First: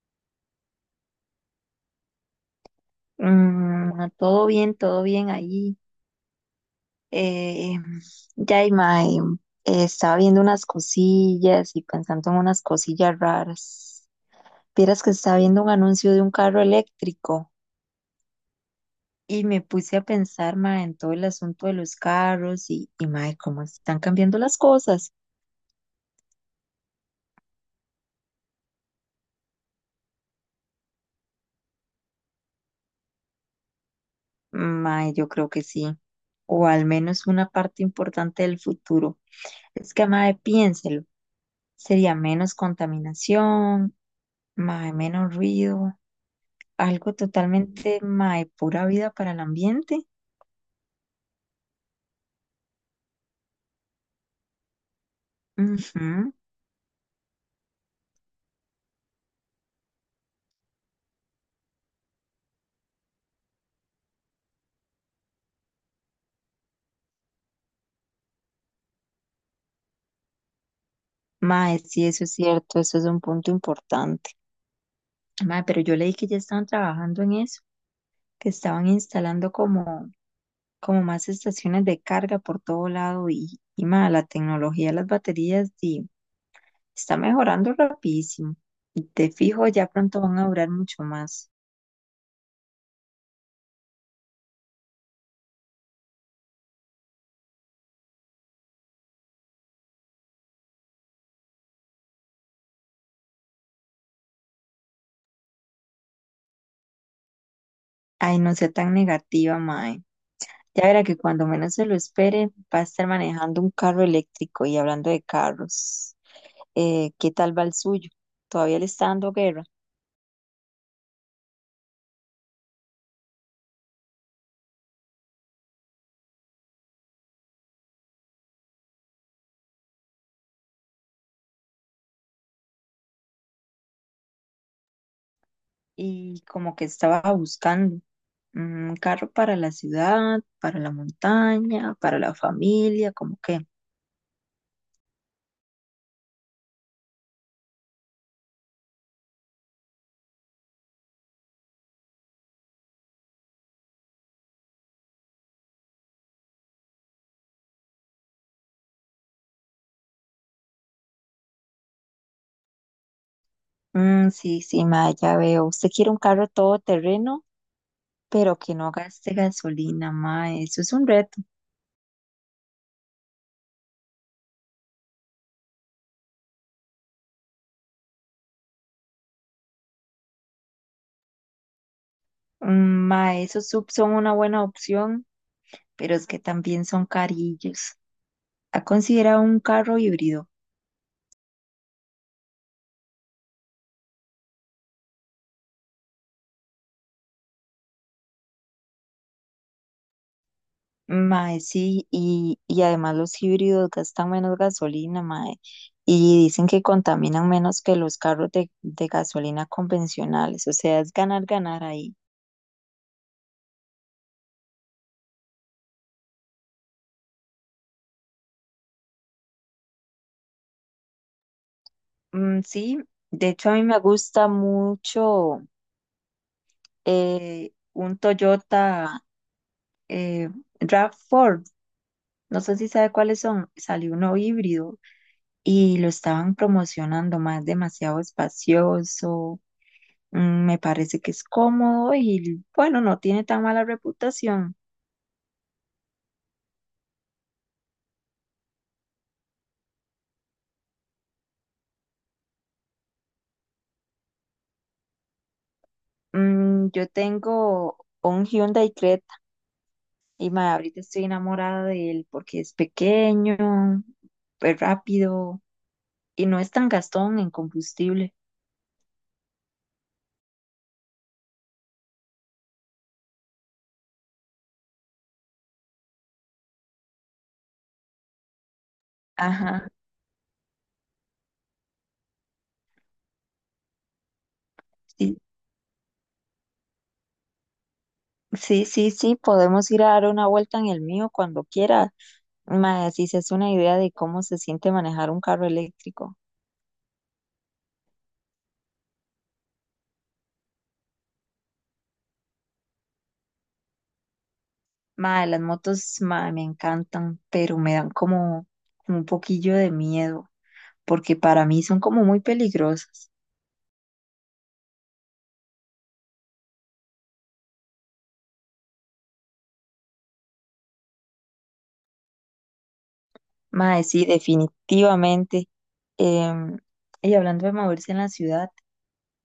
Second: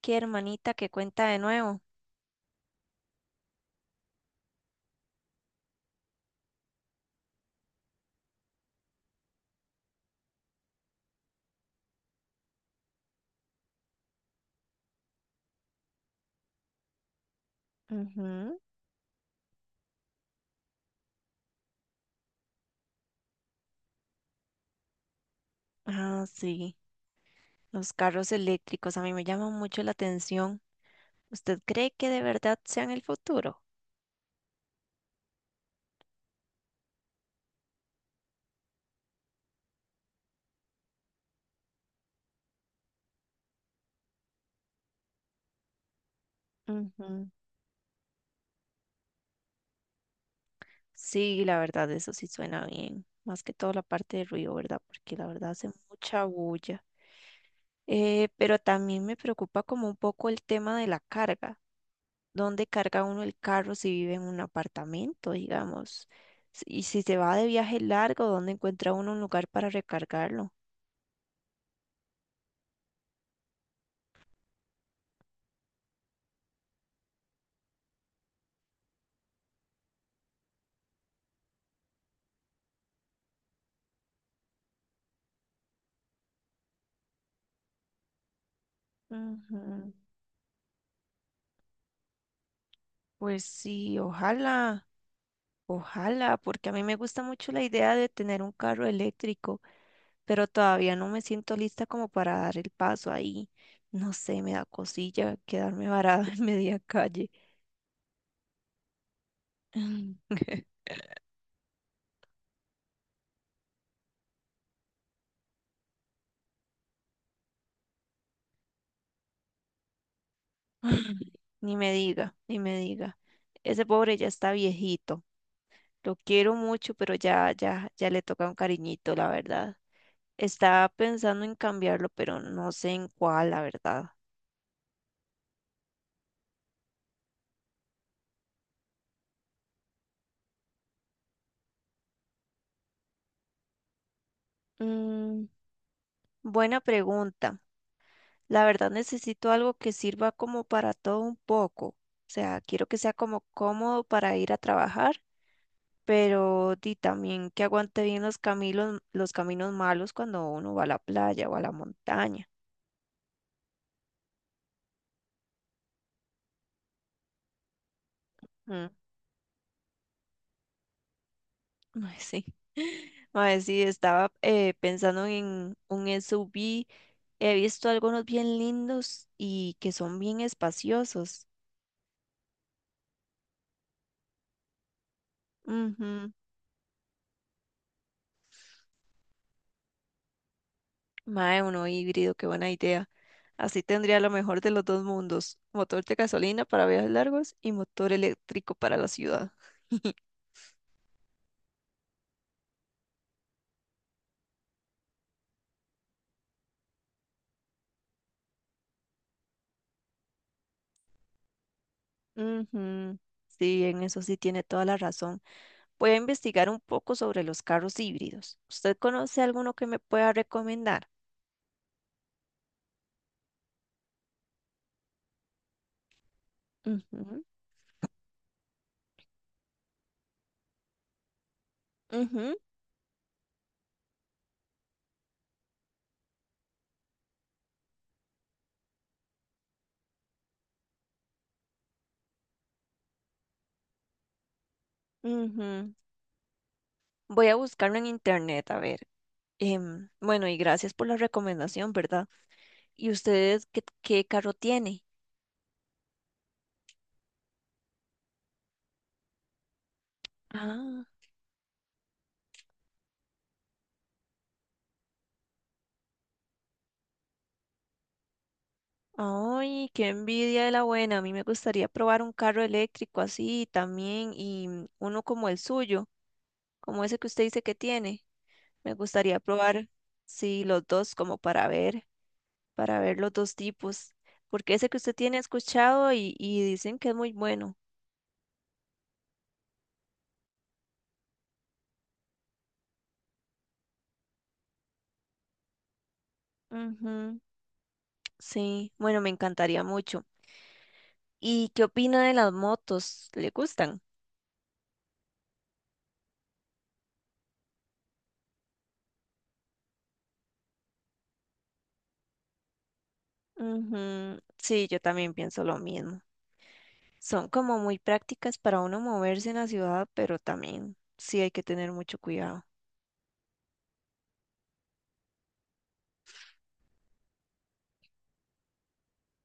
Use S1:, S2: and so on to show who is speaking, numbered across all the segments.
S1: Qué hermanita que cuenta de nuevo.
S2: Mm, todo bien ahí. Eh, Yaima, estaba viendo unas cosillas y pensando en unas cosillas raras. Vieras que estaba viendo un anuncio de un carro eléctrico
S1: Ujú.
S2: y me puse a pensar, ma, en todo el asunto de los carros y ma, cómo están cambiando las cosas.
S1: Ah, sí, los carros eléctricos a mí me llaman mucho la atención. ¿Usted cree que de verdad sean el futuro?
S2: Ma, yo creo que sí, o al menos una parte importante del futuro. Es que, ma, piénselo, sería menos contaminación, ma, menos ruido. Algo
S1: Ujú.
S2: totalmente, mae, pura vida para el ambiente.
S1: Sí, la verdad, eso sí suena bien. Más que todo la parte de ruido, ¿verdad? Porque la verdad hace mucha
S2: Ujú.
S1: bulla. Pero también me preocupa como un poco el tema de la carga. ¿Dónde carga uno el carro si vive en un apartamento, digamos? Y si se va de viaje largo, ¿dónde encuentra uno un lugar para recargarlo?
S2: Mae, sí, eso es cierto, eso es un punto importante. Mae, pero yo leí que ya estaban trabajando en eso, que estaban instalando como más estaciones de carga por todo lado y mae, la tecnología de las baterías sí, está mejorando rapidísimo. Y te fijo, ya
S1: Ujú.
S2: pronto van a durar mucho más.
S1: Pues sí, ojalá, ojalá, porque a mí me gusta mucho la idea de tener un carro eléctrico, pero todavía no me siento lista como para dar el paso ahí. No sé, me da cosilla quedarme varada en media calle.
S2: Ay, no sea tan negativa, mae. Ya verá que cuando menos se lo espere, va a estar manejando un carro eléctrico y hablando de carros. ¿ Qué tal va el suyo? Todavía le está dando guerra
S1: Ni me diga, ni me diga. Ese pobre ya está viejito. Lo quiero mucho, pero ya, ya, ya le toca un cariñito, la verdad. Estaba pensando en cambiarlo, pero no sé en cuál, la verdad.
S2: y como que estaba buscando un carro para la ciudad, para la montaña, para la familia, como que.
S1: Mm, buena pregunta. La verdad necesito algo que sirva como para todo un poco. O sea, quiero que sea como cómodo para ir a trabajar, pero di también que aguante bien los caminos malos cuando uno va a la playa o a la montaña.
S2: Mm, sí, sí, ma, ya veo. Usted quiere un carro todoterreno, pero que no gaste gasolina, ma, eso es un reto.
S1: Mae, sí. Mae, sí, estaba pensando en un SUV. He visto algunos bien lindos y que son bien espaciosos.
S2: Mm, ma, esos SUV son una buena opción, pero es
S1: Ujú.
S2: que también son carillos. ¿Ha considerado un carro híbrido?
S1: Mae, uno híbrido, qué buena idea. Así tendría lo mejor de los dos mundos. Motor de gasolina para viajes largos y motor eléctrico para la ciudad.
S2: Mae, sí, y además los híbridos gastan menos gasolina, mae, y dicen que contaminan menos que los carros de gasolina convencionales, o sea, es ganar, ganar ahí.
S1: Ujú. Sí, en eso sí tiene toda la razón. Voy a investigar un poco sobre los carros híbridos. ¿Usted conoce alguno que me pueda recomendar?
S2: Mm, sí, de hecho a mí me gusta mucho
S1: Ujú,
S2: un Toyota eh, RAV4,
S1: ujú,
S2: no sé si sabe cuáles son, salió uno híbrido y lo estaban promocionando, más demasiado espacioso. Mm, me parece que es cómodo y bueno, no tiene tan mala reputación.
S1: ujú. Voy a buscarlo en internet, a ver. Bueno, y gracias por la recomendación, ¿verdad? Y ustedes ¿qué carro tiene?
S2: Mm, yo tengo un Hyundai Creta y ma, ahorita
S1: Ah,
S2: estoy enamorada de él porque es pequeño, es rápido y no es tan gastón en combustible.
S1: ay, qué envidia de la buena. A mí me gustaría probar un carro eléctrico así también y mm, uno como el suyo, como ese que usted dice que tiene. Me gustaría probar,
S2: Ajá.
S1: sí, los dos como para ver los dos tipos, porque ese que usted tiene
S2: Sí,
S1: he escuchado y dicen que es muy bueno.
S2: sí, podemos ir a dar una vuelta en el mío cuando quiera. Ma, si se hace una idea de cómo se siente manejar un carro eléctrico.
S1: Ujú, sí, bueno, me encantaría mucho. ¿Y qué opina de las motos? ¿Le gustan?
S2: Ma, las motos, ma, me encantan, pero me dan como un poquillo de miedo, porque para mí son como muy peligrosas.
S1: Ujú, sí, yo también pienso lo mismo. Son como muy prácticas para uno moverse en la ciudad, pero también sí hay que tener mucho cuidado.
S2: Mae, sí, definitivamente. Em, y hablando de moverse en la ciudad,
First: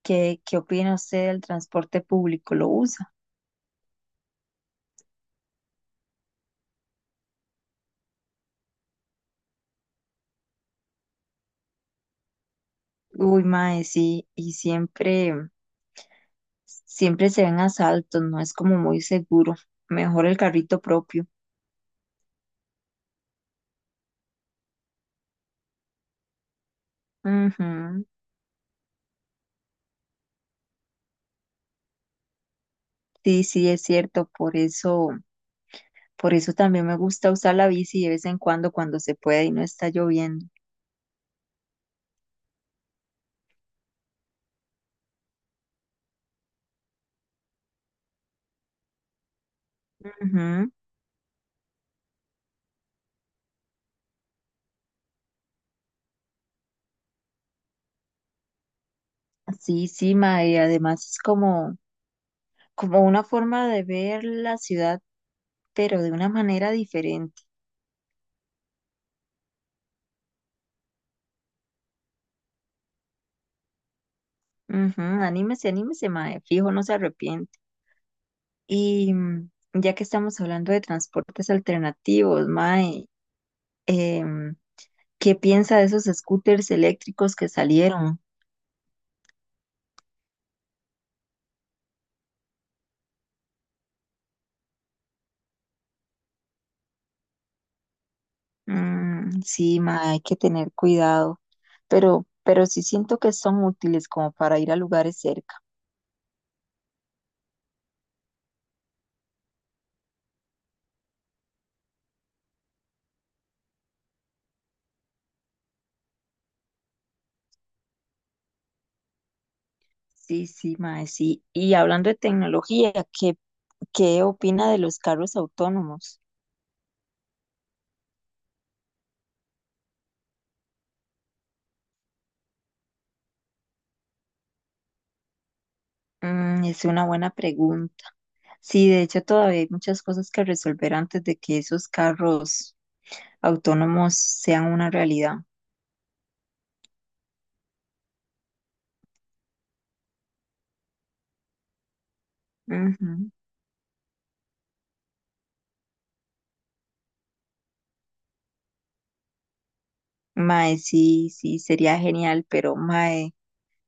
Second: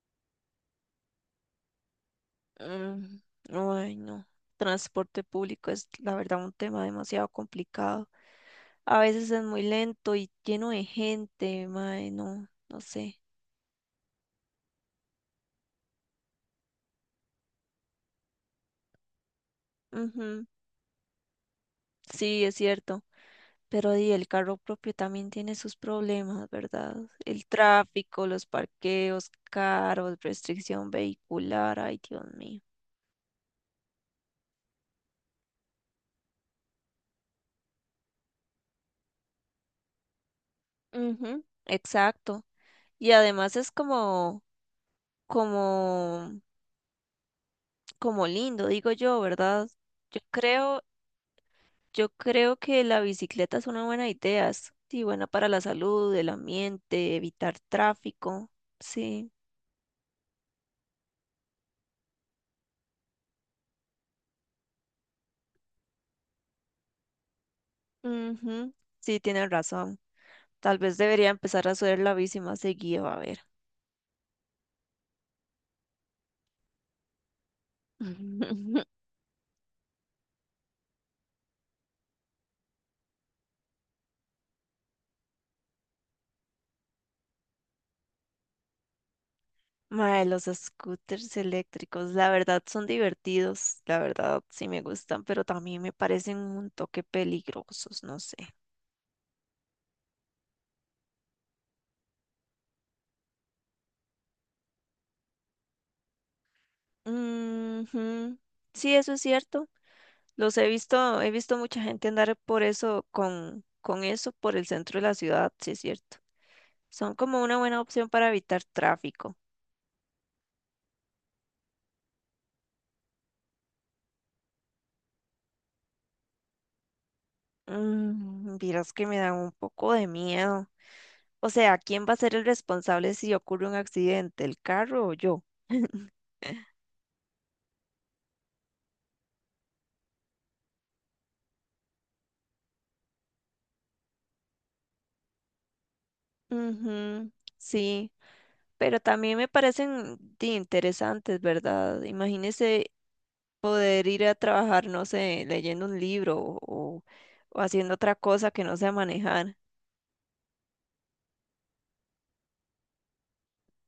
S2: ¿qué, qué opina usted del transporte público? ¿Lo usa?
S1: Mm, ay, no. Transporte público es, la verdad, un tema demasiado complicado. A veces es muy lento y lleno de gente, mae, no, no sé.
S2: Uy, mae, sí, y siempre, siempre se ven asaltos, no es como muy seguro. Mejor el
S1: Ujú,
S2: carrito propio.
S1: sí, es cierto. Pero di el carro propio también tiene sus problemas, ¿verdad? El
S2: Ujú.
S1: tráfico, los parqueos caros, restricción vehicular, ay, Dios mío.
S2: Sí, sí, es cierto, por eso también me gusta usar la bici de vez en cuando cuando se puede y no está lloviendo.
S1: Ujú, exacto. Y además es como, como, como lindo, digo yo, ¿verdad? Yo
S2: Ujú.
S1: creo, yo creo que la bicicleta es una buena idea, es, sí, buena para la salud, el ambiente, evitar tráfico, sí.
S2: Sí, sí, ma, y además es como, como una forma de ver la ciudad, pero de una manera diferente.
S1: Ujú, sí, tienes razón. Tal vez debería empezar a hacer la bici más seguido, a ver.
S2: Ujú, anímese, anímese, ma, fijo, no se arrepiente. Y ya que estamos hablando de transportes alternativos, ma, ¿qué piensa de esos scooters eléctricos que salieron?
S1: Mae, los scooters eléctricos, la verdad son divertidos, la verdad sí me gustan, pero también me parecen un toque peligrosos, no sé.
S2: Mm, sí, ma, hay que tener cuidado, pero sí siento que son útiles como para ir a lugares cerca.
S1: Ujú, sí, eso es cierto. Los he visto mucha gente andar por eso, con eso por el centro de la ciudad, sí es cierto. Son como una buena opción para evitar tráfico.
S2: Sí, sí, mae, sí. Y hablando de tecnología, ¿qué opina de los carros autónomos?
S1: Mm, vieras que me dan un poco de miedo. O sea, ¿quién va a ser el responsable si ocurre un accidente, el carro o yo?
S2: Mm, es una buena pregunta. Sí, de hecho todavía hay muchas cosas que resolver antes de que esos carros autónomos sean una realidad.
S1: Ujú, sí, pero también me parecen di, interesantes, ¿verdad? Imagínese
S2: Ujú.
S1: poder ir a trabajar, no sé, leyendo un libro o, o o haciendo otra cosa que no sea manejar.
S2: Mae, sí, sí, sería genial, pero mae,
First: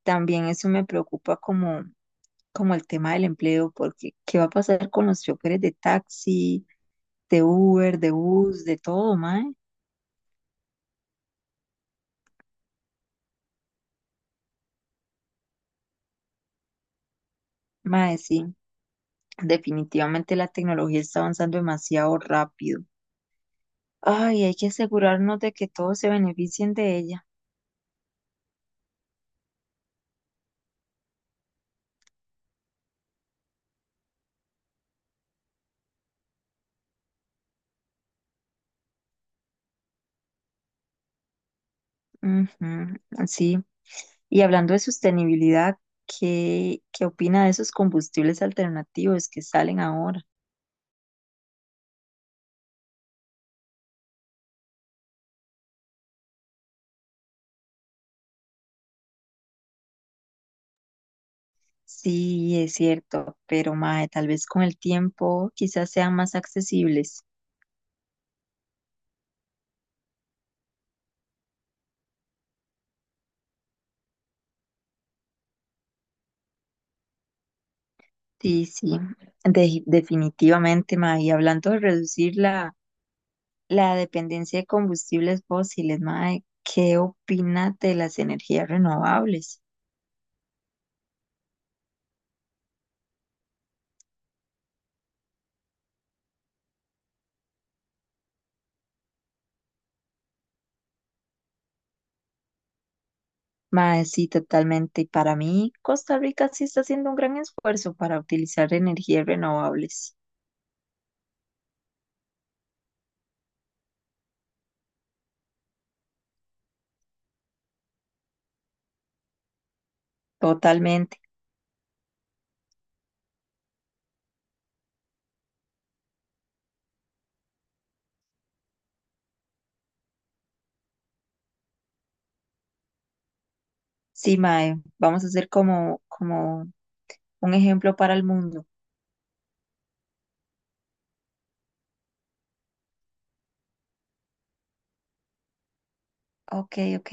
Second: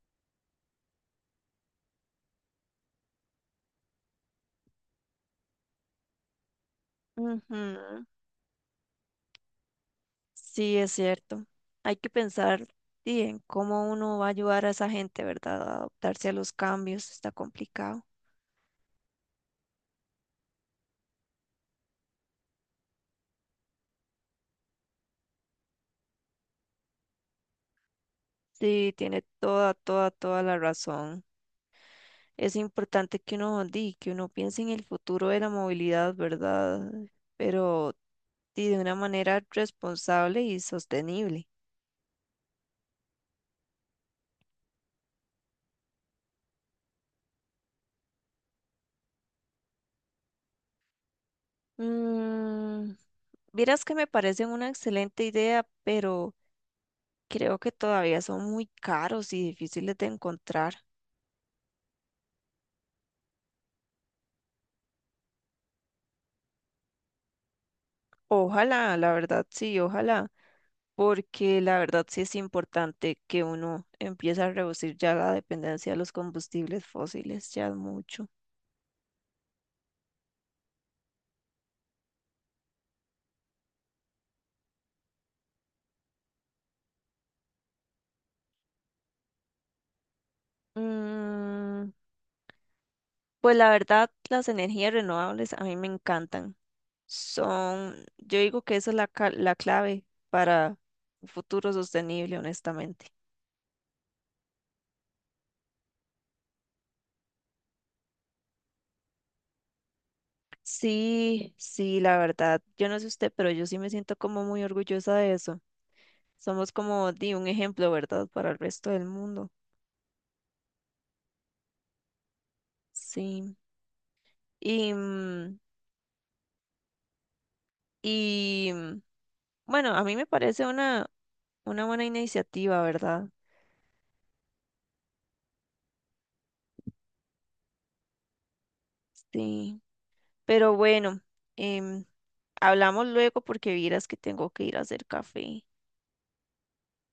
S2: también eso me preocupa como, como el tema del empleo, porque ¿qué va a pasar con los choferes de taxi, de
S1: Ujú,
S2: Uber, de bus, de todo, mae?
S1: sí, es cierto. Hay que pensar, di, en cómo uno va a ayudar a esa gente, ¿verdad? A adaptarse a los cambios, está complicado.
S2: Mae, sí, definitivamente la tecnología está avanzando demasiado rápido. Ay, hay que asegurarnos de que todos se beneficien de ella.
S1: Sí, tiene toda, toda, toda la razón. Es importante que uno, di, que uno piense en el futuro de la movilidad, ¿verdad? Pero y de una manera responsable y sostenible.
S2: Ujú, sí. Y hablando de sostenibilidad, ¿qué, qué opina de esos combustibles alternativos que salen ahora?
S1: Mm, vieras que me parecen una excelente idea, pero creo que todavía son muy caros y difíciles de encontrar.
S2: Sí, es cierto, pero mae, tal vez con el tiempo quizás sean más accesibles.
S1: Ojalá, la verdad sí, ojalá, porque la verdad sí es importante que uno empiece a reducir ya la dependencia de los combustibles fósiles, ya es mucho.
S2: Sí, sí, definitivamente, mae. Y hablando de reducir la, la dependencia de combustibles fósiles, mae, ¿qué opina de las energías renovables?
S1: Mm, pues la verdad, las energías renovables a mí me encantan. Son, yo digo que esa es la, la clave para un futuro sostenible, honestamente.
S2: Mae, sí, totalmente. Y para mí, Costa Rica sí está haciendo un gran esfuerzo para utilizar energías renovables.
S1: Sí, sí, la verdad, yo no sé usted, pero yo sí me siento como muy orgullosa de eso. Somos como di un ejemplo, ¿verdad? Para el resto del mundo.
S2: Totalmente.
S1: Sí. Y, y mm, bueno, a mí me parece una buena iniciativa, ¿verdad?
S2: Sí, mae, vamos a hacer como, como un ejemplo para el mundo.
S1: Sí. Pero bueno, em, hablamos luego porque vieras que tengo que ir a hacer café.
S2: Ok, ok.